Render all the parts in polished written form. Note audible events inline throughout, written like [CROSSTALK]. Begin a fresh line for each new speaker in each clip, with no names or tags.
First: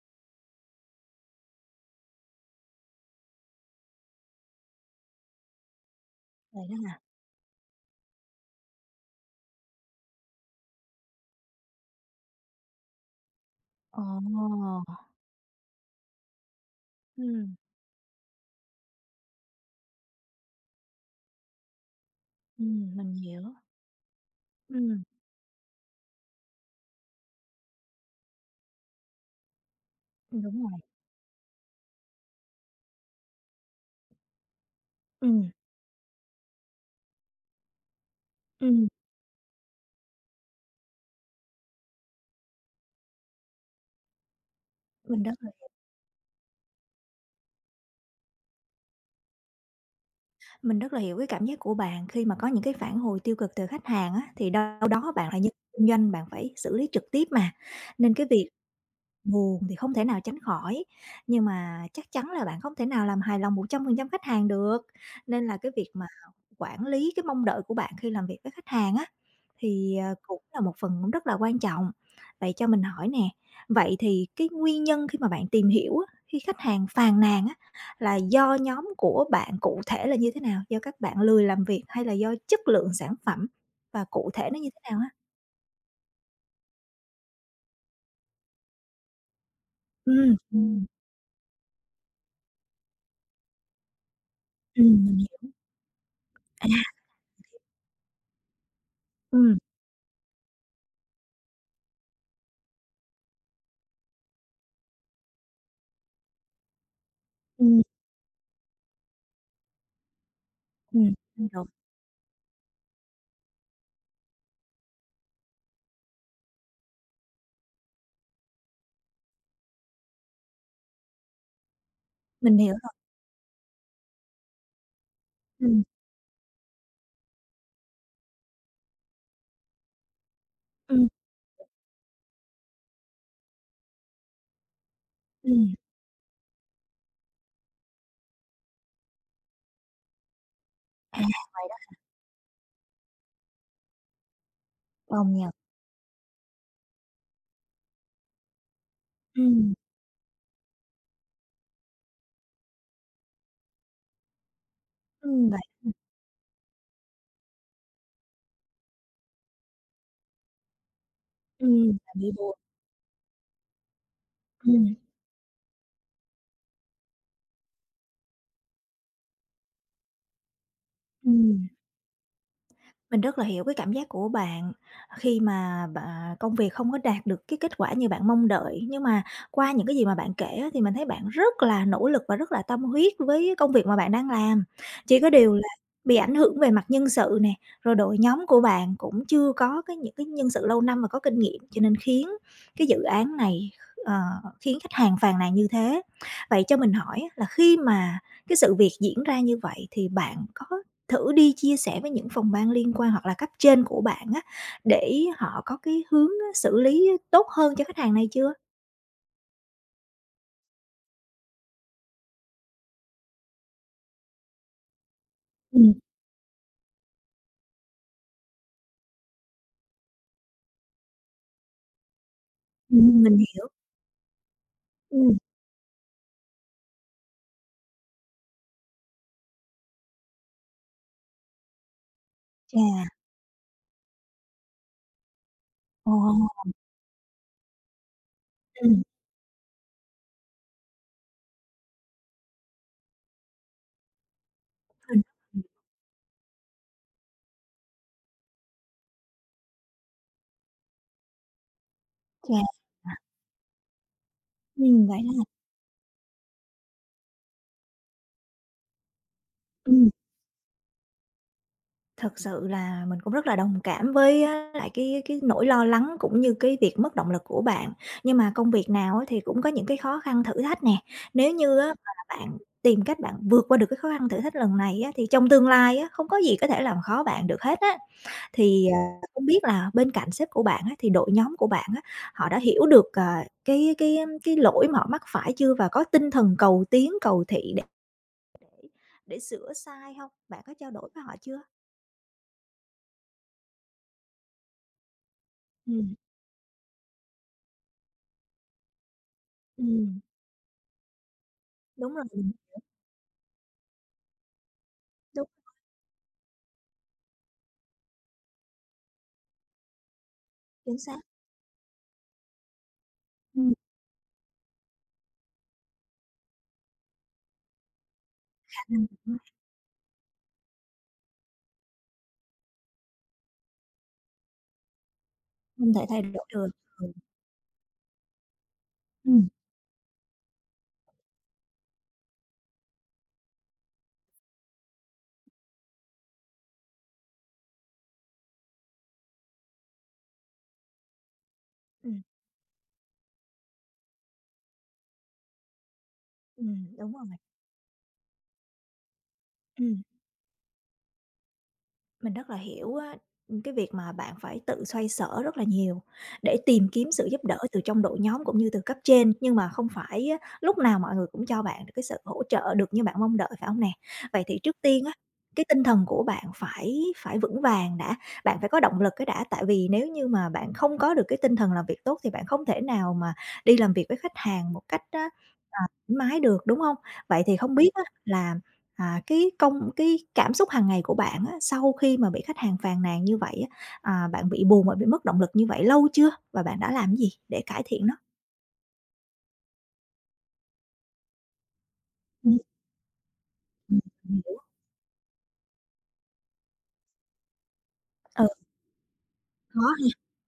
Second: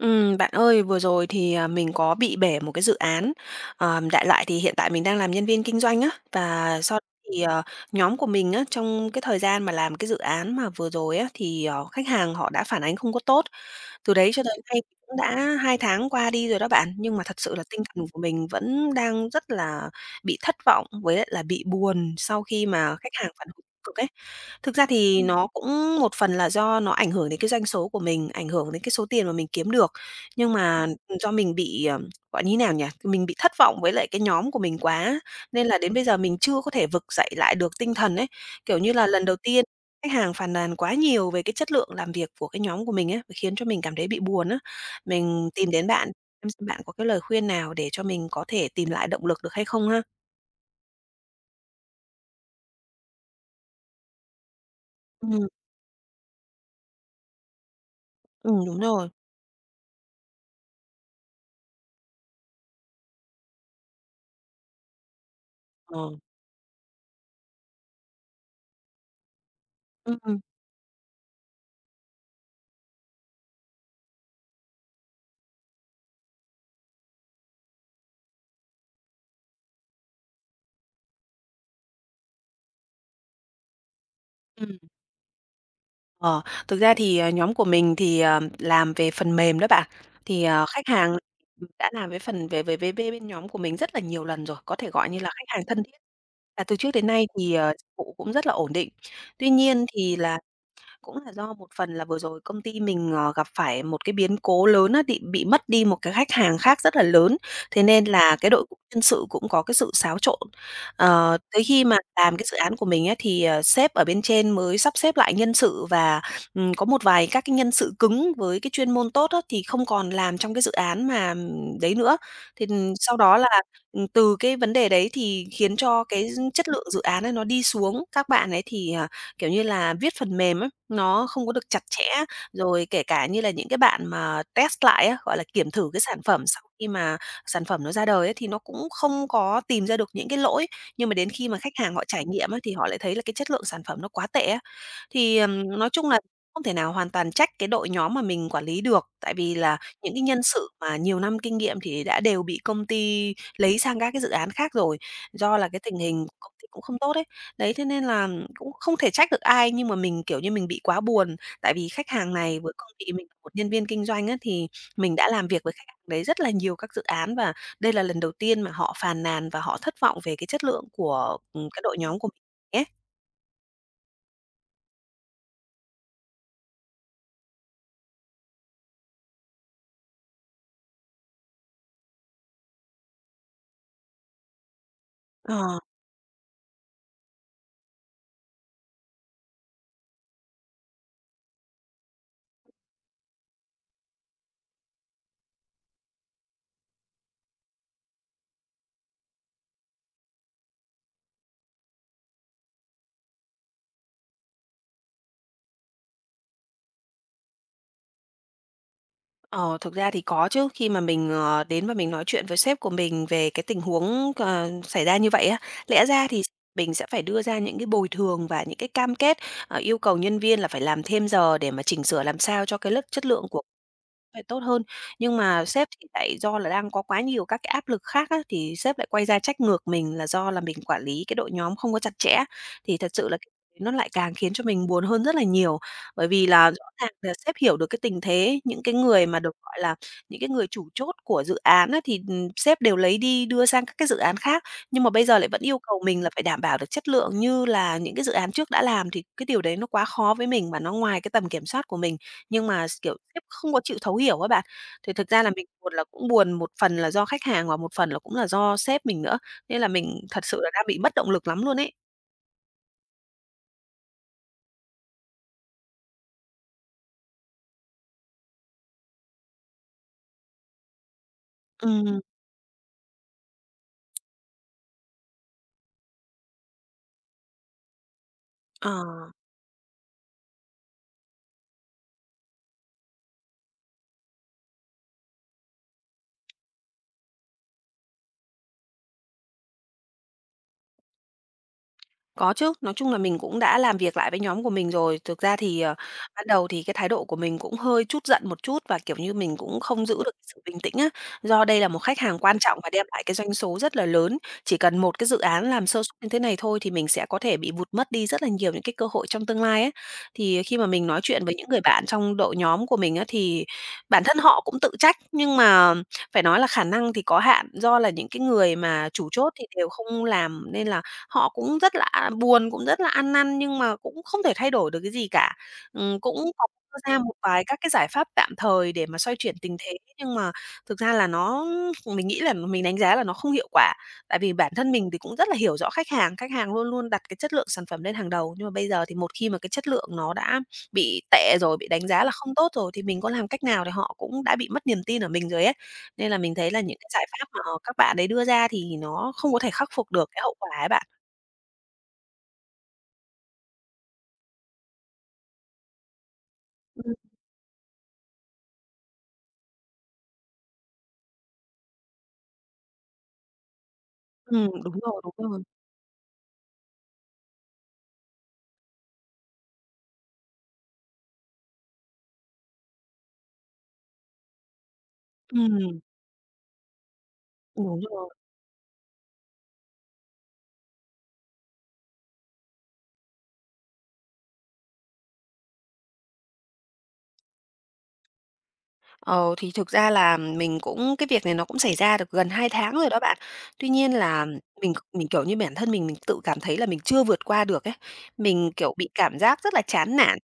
Bạn ơi, vừa rồi thì, mình có bị bể một cái dự án. Đại loại thì hiện tại mình đang làm nhân viên kinh doanh á,
Vậy đó
và sau đó
hả?
thì, nhóm của mình á, trong cái thời gian mà làm cái dự án mà vừa rồi á, thì, khách hàng họ đã phản ánh không có tốt. Từ đấy cho tới
Ồ!
nay thì cũng đã 2 tháng qua đi rồi đó bạn, nhưng mà thật sự
Ừm,
là tinh thần của mình vẫn đang rất là bị thất vọng với lại là bị buồn sau khi mà
mình
khách hàng
hiểu.
phản hồi cực ấy. Thực ra
Ừm,
thì nó cũng một phần là do nó ảnh hưởng đến cái doanh số của mình, ảnh hưởng đến cái số tiền mà mình kiếm được, nhưng
Đúng rồi.
mà do mình bị, gọi như thế nào nhỉ, mình bị thất vọng với lại cái nhóm của mình quá,
Ừm,
nên là đến bây giờ mình chưa có thể vực dậy lại được tinh thần ấy. Kiểu
ừm,
như là, lần đầu tiên khách hàng phàn nàn quá nhiều về cái chất lượng làm việc của cái nhóm của mình á, khiến cho mình cảm thấy bị buồn á.
mình rất
Mình
là
tìm đến bạn, xem bạn có cái lời khuyên nào để cho mình có thể tìm lại động lực được hay không ha?
mình rất là hiểu cái cảm giác của bạn khi mà có những cái phản hồi tiêu cực từ khách hàng á, thì đâu đó bạn là
Ừm,
nhân kinh doanh, bạn phải xử lý trực tiếp mà, nên cái việc
đúng rồi.
buồn thì không thể nào tránh khỏi, nhưng mà chắc chắn là bạn không thể nào làm hài lòng 100% khách hàng được, nên là cái việc mà
Ờ,
quản lý cái mong đợi của bạn khi làm việc với khách hàng á, thì,
ừm.
cũng là một phần cũng rất là quan trọng. Vậy cho mình hỏi nè, vậy thì cái nguyên nhân khi mà bạn tìm hiểu á, khi khách hàng phàn nàn á, là do nhóm của bạn cụ thể là như thế nào? Do các bạn lười làm việc hay là do chất lượng sản phẩm và cụ thể nó như
Ừm.
thế nào á?
Ờ, thực ra thì, nhóm của mình thì, làm về phần mềm đó bạn,
Ừm,
thì, khách
ừm,
hàng đã làm với phần về về với bên bên nhóm của mình rất là nhiều lần rồi, có thể gọi
mình
như là khách
hiểu.
hàng thân thiết. Và
À,
từ trước đến nay thì, dịch vụ cũng rất là ổn định. Tuy
ừm,
nhiên thì là cũng là do một phần là vừa rồi công ty mình, gặp phải một cái biến cố lớn á, bị mất đi một cái khách hàng khác rất là lớn, thế nên là cái đội ngũ nhân sự cũng có cái sự xáo trộn.
Ừm, mình
Tới
hiểu,
khi mà làm cái dự án của mình á, thì, sếp ở bên trên mới sắp xếp lại nhân sự và, có một vài các cái nhân sự cứng với cái chuyên môn tốt á, thì không còn làm trong cái dự án mà, đấy nữa.
mình
Thì,
hiểu rồi.
sau đó là, từ cái vấn đề đấy thì khiến
Ừm,
cho cái chất lượng dự án ấy nó đi xuống. Các bạn ấy thì, kiểu như là, viết phần mềm á,
ừm,
nó không có được chặt chẽ, rồi kể cả như là những cái bạn mà test lại á, gọi là, kiểm
ừm,
thử cái sản phẩm sau khi mà sản phẩm nó ra đời ấy, thì nó cũng không có tìm ra được những cái lỗi. Nhưng mà
à,
đến khi mà
Vậy
khách
đó,
hàng họ trải nghiệm á, thì họ lại thấy là cái chất lượng sản phẩm nó quá tệ á.
công
Thì,
nhận.
nói chung là không thể nào hoàn toàn trách cái đội nhóm mà mình quản lý được, tại vì
Ừm,
là những cái nhân sự mà nhiều năm kinh nghiệm thì đã đều bị công ty lấy sang các cái dự án khác rồi, do
Vậy,
là cái tình hình của công ty cũng không tốt ấy. Đấy, thế nên là cũng không thể trách được ai nhưng mà mình, kiểu như, mình bị quá buồn, tại vì khách
bạn bị
hàng
buồn.
này với cương vị mình là một nhân viên kinh doanh á, thì
Ừm,
mình đã làm việc với khách hàng đấy rất là nhiều các dự án và đây là lần đầu tiên mà họ phàn nàn và họ thất vọng về cái chất lượng của,
ừm.
cái đội nhóm của mình ấy.
Mình rất là hiểu cái cảm giác của bạn, khi mà bạn công việc không có đạt được cái kết quả như bạn mong đợi, nhưng mà qua những cái gì mà bạn kể á, thì mình thấy bạn rất là nỗ lực và rất là tâm huyết với công việc mà bạn đang làm. Chỉ có điều là
Ờ,
bị ảnh hưởng về mặt nhân sự nè, rồi đội nhóm của bạn cũng chưa có cái những cái nhân sự lâu năm và có kinh nghiệm, cho nên khiến cái dự án này, ờ, khiến khách hàng phàn nàn như thế. Vậy cho mình hỏi á là khi mà cái sự việc diễn ra như vậy thì bạn có thử đi chia sẻ với những phòng ban liên quan hoặc là cấp trên của bạn á, để họ có cái hướng á xử lý tốt hơn cho khách hàng này chưa?
ờ, thực ra thì có chứ, khi mà mình, đến và mình nói chuyện với sếp của mình về cái tình huống, xảy ra như vậy á,
Ừm.
lẽ ra thì mình sẽ phải đưa ra những cái bồi thường và những cái cam kết, yêu cầu nhân viên là phải làm thêm giờ để mà chỉnh sửa làm sao cho cái lớp chất
Mình
lượng của
hiểu.
vậy tốt hơn. Nhưng
Ừm.
mà sếp thì lại do là đang có quá nhiều các cái áp lực khác á, thì sếp lại quay ra trách ngược mình là do là mình quản lý cái đội nhóm không có chặt chẽ. Thì
Chà.
thật sự là cái nó lại càng khiến cho mình buồn hơn rất là nhiều.
Ồ.
Bởi vì là rõ ràng là sếp hiểu được cái tình thế, những cái
Ừm,
người mà được gọi là những cái người chủ chốt của dự án á, thì, sếp đều lấy đi đưa sang các cái dự án khác, nhưng mà
mình
bây giờ lại vẫn yêu cầu mình là phải đảm bảo được chất lượng như là những cái dự án trước đã làm thì cái điều đấy nó quá khó với mình và nó ngoài cái tầm kiểm soát của mình.
Chà.
Nhưng mà kiểu, sếp không có chịu thấu hiểu các bạn. Thì
Vậy
thực ra
ha.
là mình buồn là cũng buồn một phần là do khách hàng và một phần là cũng là do sếp mình nữa, nên là
Ừm,
mình thật sự là đang bị mất động lực lắm luôn ấy.
Thật sự là mình cũng rất là đồng cảm với á lại cái nỗi lo lắng cũng như cái việc mất động lực của bạn. Nhưng mà công việc nào á thì cũng có những cái khó khăn thử thách nè, nếu như á mà
Ừm,
bạn tìm cách bạn vượt qua được cái khó khăn thử thách lần này á, thì trong tương lai á, không có gì có thể làm khó bạn được hết á. Thì,
ờ.
không biết là bên cạnh sếp của bạn á, thì đội nhóm của bạn á, họ đã hiểu được, cái lỗi mà họ mắc phải chưa và có tinh thần cầu tiến, cầu thị để sửa sai hông? Bạn có trao đổi với họ chưa?
Có chứ, nói chung là mình cũng đã làm việc lại với nhóm của mình rồi. Thực ra thì,
Ừm.
ban đầu thì cái thái độ của mình cũng hơi chút giận một chút và, kiểu như, mình cũng không giữ
ừm,
được sự bình tĩnh á. Do đây là một
Đúng
khách
rồi.
hàng
Ừm.
quan trọng và đem lại cái doanh số rất là lớn, chỉ cần một cái dự
Đúng,
án làm sơ suất như thế này thôi thì mình sẽ có thể bị vụt mất đi rất là nhiều những cái cơ hội trong tương lai ấy. Thì khi mà
chính
mình nói
xác.
chuyện với những người bạn trong đội nhóm của mình á, thì
Ừm,
bản thân họ cũng tự trách, nhưng mà phải nói là khả năng thì có hạn, do là những cái người
Khả năng
mà chủ
cũng
chốt thì đều không làm nên là họ cũng rất là buồn, cũng rất là ăn năn nhưng mà cũng không thể thay đổi được cái gì cả.
không thể thay
Cũng
đổi
có
được.
đưa
Ừ.
ra một vài các cái giải pháp tạm thời để mà xoay
Ừm,
chuyển tình thế, nhưng mà thực ra là mình nghĩ là mình đánh giá là nó không hiệu quả. Tại vì bản thân mình thì cũng rất là hiểu rõ khách hàng luôn luôn đặt cái chất lượng sản phẩm lên hàng đầu, nhưng mà bây giờ thì một khi mà cái chất lượng nó đã bị tệ rồi, bị đánh
ừm,
giá là không tốt rồi thì mình có làm cách nào thì họ cũng đã bị mất niềm tin ở mình rồi ấy. Nên là mình thấy là những cái
Đúng
giải
rồi.
pháp mà các bạn ấy đưa ra thì nó không có thể khắc
Ừm.
phục được cái hậu quả ấy bạn.
Mình rất là hiểu á, cái việc mà bạn phải tự xoay sở rất là nhiều để tìm kiếm
Ừm,
sự giúp đỡ từ trong đội nhóm cũng như từ cấp trên, nhưng mà không phải á, lúc nào mọi người cũng cho bạn được cái sự hỗ trợ được như bạn mong đợi, phải không nè? Vậy thì trước
đúng
tiên á,
rồi, đúng rồi.
cái tinh thần của bạn phải phải vững vàng đã, bạn phải có động lực cái đã, tại vì nếu như mà bạn không có được cái tinh thần làm việc tốt thì bạn không thể nào mà đi làm việc với khách hàng một cách á, à,
Ừm,
thoải mái được, đúng không? Vậy thì không biết
đúng
á
rồi.
là cái cảm xúc hàng ngày của bạn á, sau khi mà bị khách hàng phàn nàn như vậy á, bạn bị buồn và bị mất động lực như vậy lâu chưa? Và bạn đã làm cái gì để cải thiện nó?
Ờ, thì thực ra là mình cũng cái việc này nó cũng xảy ra được gần
Ừm.
2 tháng rồi đó bạn. Tuy nhiên
Mình
là
hiểu.
mình, kiểu như, bản thân mình tự cảm thấy là mình chưa vượt qua được ấy.
Ừ,
Mình, kiểu, bị cảm giác rất
khó
là
ha.
chán nản.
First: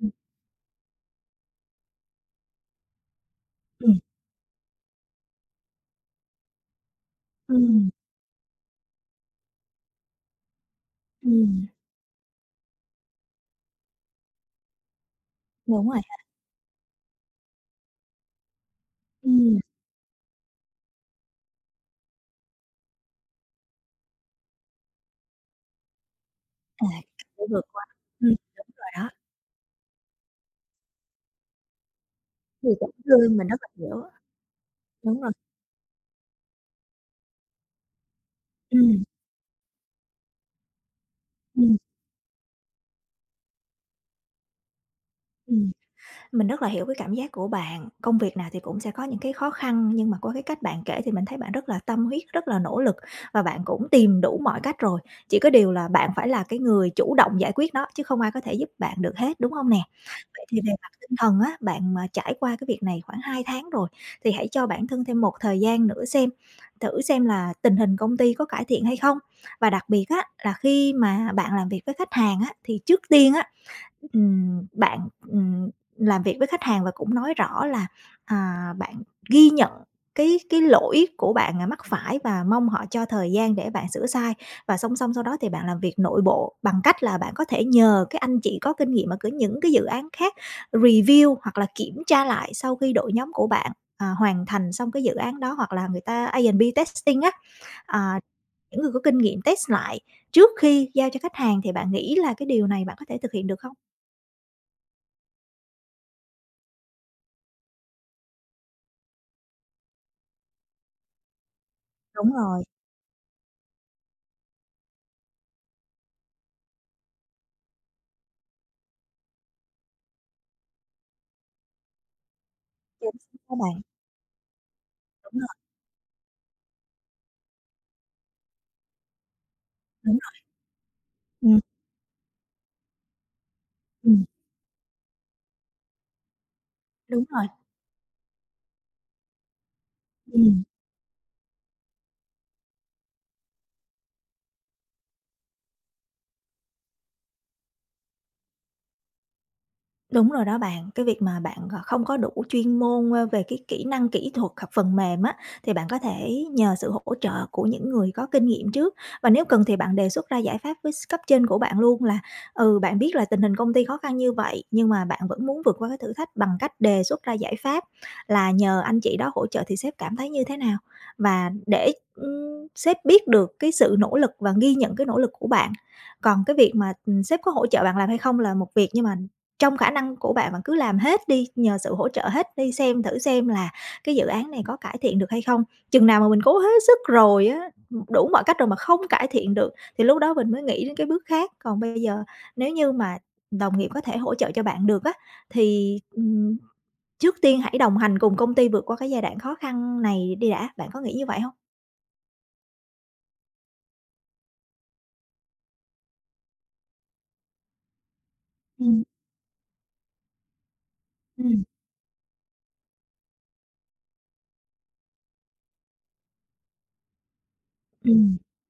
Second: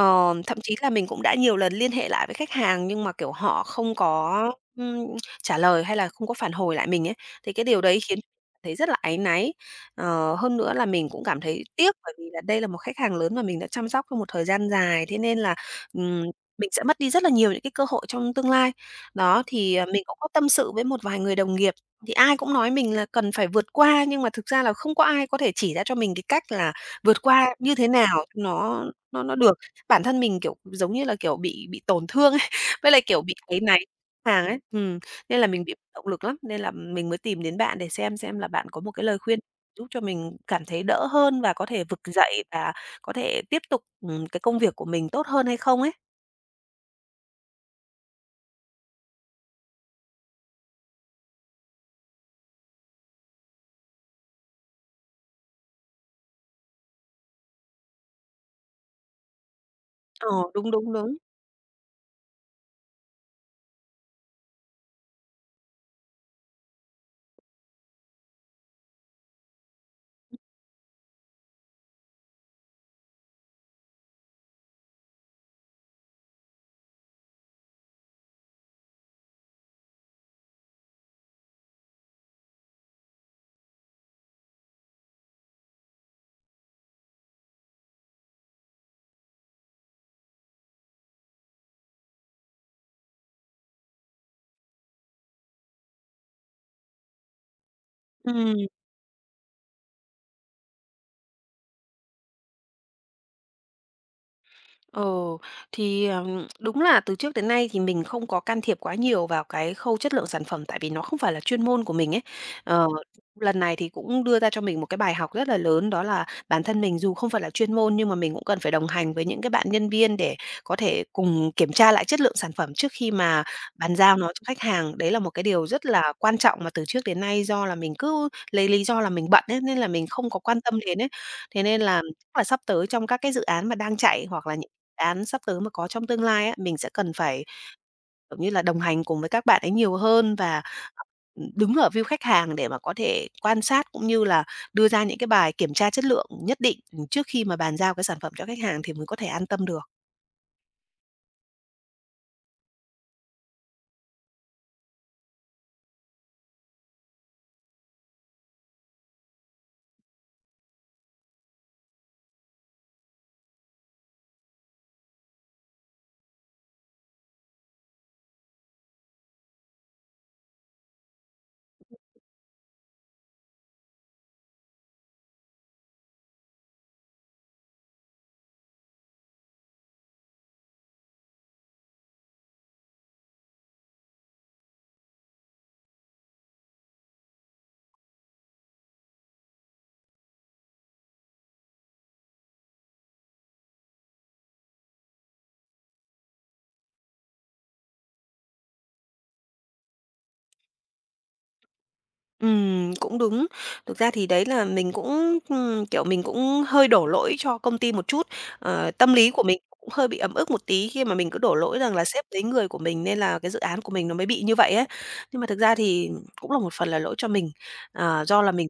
Ừm.
Thậm chí là mình cũng đã nhiều lần liên hệ lại với khách hàng nhưng mà, kiểu, họ không
Ừm,
có, ưm, trả lời hay là không có phản hồi lại mình ấy. Thì cái điều
ừm,
đấy khiến thấy rất là áy náy. Hơn nữa là mình cũng cảm thấy tiếc bởi vì là đây là một khách hàng lớn mà mình đã chăm sóc trong một thời gian dài, thế nên là,
Đúng rồi ha.
mình sẽ mất đi rất là nhiều những cái cơ hội trong tương lai. Đó,
Ừm.
thì, mình cũng có tâm sự với một vài người đồng nghiệp, thì ai cũng nói mình là cần phải vượt qua, nhưng mà thực ra là không có ai có thể chỉ ra cho mình cái cách là
À,
vượt
cách để
qua
vượt
như
qua.
thế nào
Ừm,
cho nó
rồi đó,
nó nó được. Bản thân mình, kiểu, giống như là, kiểu, bị tổn thương ấy,
thì
[LAUGHS]
cũng
với lại, kiểu, bị
thương, mình
áy
rất là
náy
hiểu.
hàng ấy,
Đúng rồi.
nên là mình bị mất động lực lắm, nên là mình mới tìm đến bạn để xem là bạn có một cái
Ừm,
lời khuyên giúp cho mình cảm thấy đỡ hơn và có
ừm.
thể vực dậy và có thể tiếp tục, cái công việc của mình tốt hơn hay
Ừm.
không ấy.
Mình rất là hiểu cái cảm giác của bạn, công việc nào thì cũng sẽ có những cái khó khăn, nhưng mà qua cái cách bạn kể thì mình thấy bạn rất là tâm huyết, rất là nỗ lực và bạn cũng tìm đủ mọi cách rồi. Chỉ có điều là bạn phải là cái người chủ động giải quyết nó, chứ không ai có thể giúp bạn được hết, đúng không nè?
Ờ,
Vậy thì
đúng,
về
đúng,
mặt
đúng.
tinh thần á, bạn mà trải qua cái việc này khoảng 2 tháng rồi, thì hãy cho bản thân thêm một thời gian nữa xem, thử xem là tình hình công ty có cải thiện hay không. Và đặc biệt á, là khi mà bạn làm việc với khách hàng á, thì trước tiên á, bạn, làm việc với khách hàng và cũng nói rõ là, bạn ghi nhận cái lỗi của bạn, mắc phải và mong họ cho thời gian để bạn sửa sai. Và song song sau đó thì bạn làm việc nội bộ bằng cách là bạn có thể nhờ cái anh chị có kinh nghiệm ở cái những cái dự án khác review hoặc là kiểm tra lại sau khi đội nhóm của bạn, hoàn thành xong cái dự án đó, hoặc là người ta A&B testing á, à,
Ừm.
những người có kinh nghiệm test lại trước khi giao cho khách hàng. Thì bạn nghĩ là cái điều này bạn có thể thực hiện được không?
Ồ, thì, đúng là từ trước đến nay thì mình không có can thiệp quá nhiều vào cái khâu chất lượng sản phẩm, tại vì nó không phải là chuyên môn của mình ấy.
Đúng rồi,
Ờ, lần này thì cũng đưa ra cho mình một cái bài học rất là lớn, đó là bản thân mình dù không phải là chuyên môn nhưng mà mình cũng cần phải đồng hành với những cái bạn nhân viên để có thể cùng kiểm tra lại chất lượng sản phẩm trước khi
chính xác
mà
đó bạn.
bàn giao nó cho khách hàng. Đấy là một
Đúng
cái điều
rồi,
rất là quan trọng mà từ trước đến nay do là mình cứ lấy lý do là mình bận ấy, nên là mình
đúng
không có
rồi.
quan tâm đến ấy.
Ừm,
Thế nên là chắc là sắp tới trong các cái dự án mà đang
ừm,
chạy hoặc là những án sắp tới mà có trong tương lai á, mình sẽ cần
Đúng
phải,
rồi.
kiểu như là, đồng hành cùng với các bạn ấy nhiều hơn và,
Ừm.
đứng ở view khách hàng để mà có thể quan sát cũng như là đưa ra những cái bài kiểm tra chất lượng nhất định, trước khi mà bàn giao cái sản phẩm cho khách hàng thì mới có thể an tâm được.
Đúng rồi đó bạn, cái việc mà bạn, không có đủ chuyên môn, về cái kỹ năng kỹ thuật hoặc phần mềm á, thì bạn có thể nhờ sự hỗ trợ của những người có kinh nghiệm trước. Và nếu cần thì bạn đề xuất ra giải pháp với cấp trên của bạn luôn là, ừ, bạn biết là tình hình công ty khó khăn như vậy, nhưng mà bạn vẫn muốn vượt qua cái thử thách bằng cách đề xuất ra giải pháp là nhờ anh chị đó hỗ trợ thì sếp cảm thấy như thế nào. Và để, sếp biết được cái sự nỗ lực và ghi nhận cái nỗ lực của bạn. Còn cái việc mà, sếp có hỗ trợ bạn làm hay không là một việc, nhưng mà trong khả năng của bạn, bạn cứ làm hết đi, nhờ sự hỗ trợ hết đi, xem thử xem là cái dự án này có cải thiện được hay không. Chừng nào mà mình cố hết sức rồi á, đủ mọi cách rồi mà không cải thiện được thì lúc đó mình mới nghĩ đến cái bước khác. Còn bây giờ nếu như mà đồng nghiệp có thể hỗ trợ cho bạn được á, thì, trước tiên hãy đồng hành cùng công ty vượt qua cái giai đoạn khó khăn này đi đã, bạn có nghĩ như vậy không?
Cũng đúng. Thực ra thì đấy là mình cũng, kiểu, mình cũng hơi đổ lỗi cho công ty một chút.
Ừm,
Tâm lý của mình cũng hơi bị ấm ức một tí khi mà mình cứ
ừm,
đổ
ừm,
lỗi rằng là sếp lấy người của mình nên là cái dự án của mình nó mới bị như vậy ấy. Nhưng mà thực ra thì cũng là một phần là lỗi cho mình,
ừm,
do là mình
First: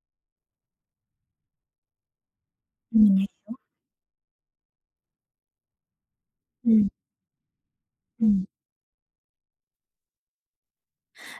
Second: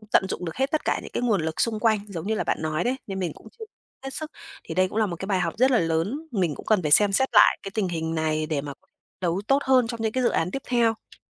không tận dụng được hết tất cả những cái nguồn lực xung quanh, giống như là bạn nói đấy,
Mình
nên
nghĩ
mình cũng chưa hết sức. Thì đây cũng là một cái bài học rất là lớn, mình cũng cần phải xem xét lại cái tình hình này để mà có thể đấu tốt hơn trong những cái dự án tiếp theo.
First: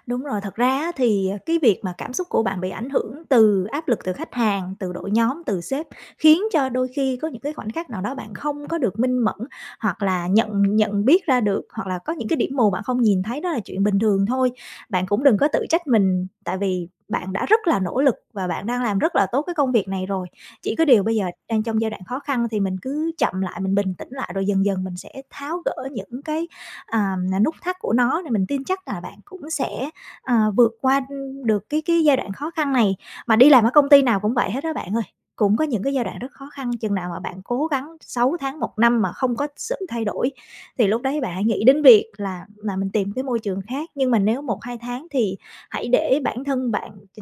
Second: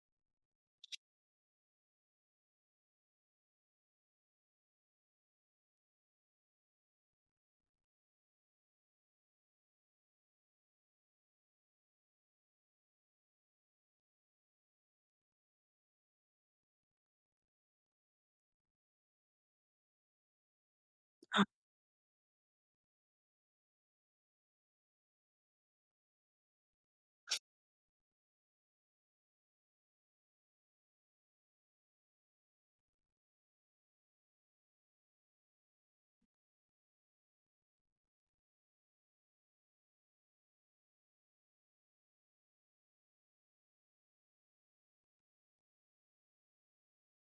đúng rồi, thật ra á thì, cái việc mà cảm xúc của bạn bị ảnh hưởng từ áp lực từ khách hàng, từ đội nhóm, từ sếp, khiến cho đôi khi có những cái khoảnh khắc nào đó bạn không có được minh mẫn, hoặc là nhận nhận biết ra được, hoặc là có những cái điểm mù bạn không nhìn thấy, đó là chuyện bình thường thôi. Bạn cũng đừng có tự trách mình, tại vì bạn đã rất là nỗ lực và bạn đang làm rất là tốt cái công việc này rồi. Chỉ có điều bây giờ đang trong giai đoạn khó khăn thì mình cứ chậm lại, mình bình tĩnh lại rồi dần dần mình sẽ tháo gỡ những cái, à, nút thắt của nó, thì mình tin chắc là bạn cũng sẽ vượt qua, được cái giai đoạn khó khăn này, mà đi làm ở công ty nào cũng vậy hết đó bạn ơi, cũng có những cái giai đoạn rất khó khăn, chừng nào mà bạn cố gắng 6 tháng, một năm mà không có sự thay đổi thì lúc đấy bạn hãy nghĩ đến việc là mình tìm cái môi trường khác. Nhưng mà nếu một 2 tháng thì hãy để bản thân bạn ch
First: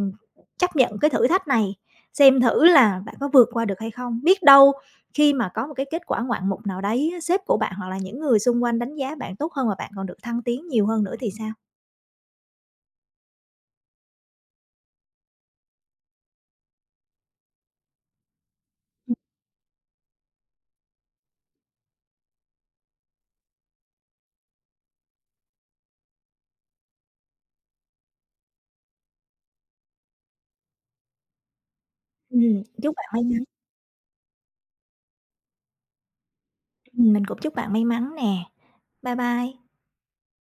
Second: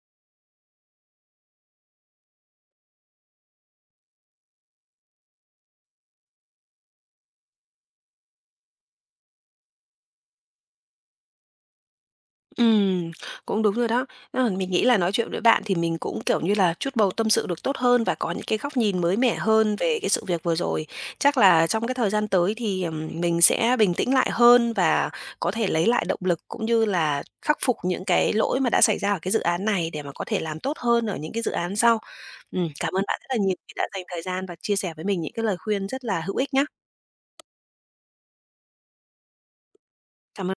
chấp nhận cái thử thách này, xem thử là bạn có vượt qua được hay không. Biết đâu khi mà có một cái kết quả ngoạn mục nào đấy, sếp của bạn hoặc là những người xung quanh đánh giá bạn tốt hơn và bạn còn được thăng tiến nhiều hơn nữa thì sao?
Ừm, cũng đúng rồi đó. Mình nghĩ là nói chuyện với bạn thì mình cũng, kiểu như là, chút bầu tâm sự được tốt hơn và có những cái góc nhìn mới mẻ hơn về cái sự việc vừa rồi. Chắc là trong cái thời gian tới thì, mình sẽ bình tĩnh lại hơn và có thể lấy lại động lực, cũng như là khắc phục những cái lỗi mà đã xảy ra ở cái dự án này để mà có thể làm tốt hơn ở những cái dự án sau. Cảm
Chúc
ơn
bạn
bạn
may
rất là
mắn.
nhiều vì đã dành thời gian và chia sẻ với mình những cái lời khuyên rất là hữu ích nhá.
Mình cũng chúc bạn may mắn nè. Bye bye.
Cảm ơn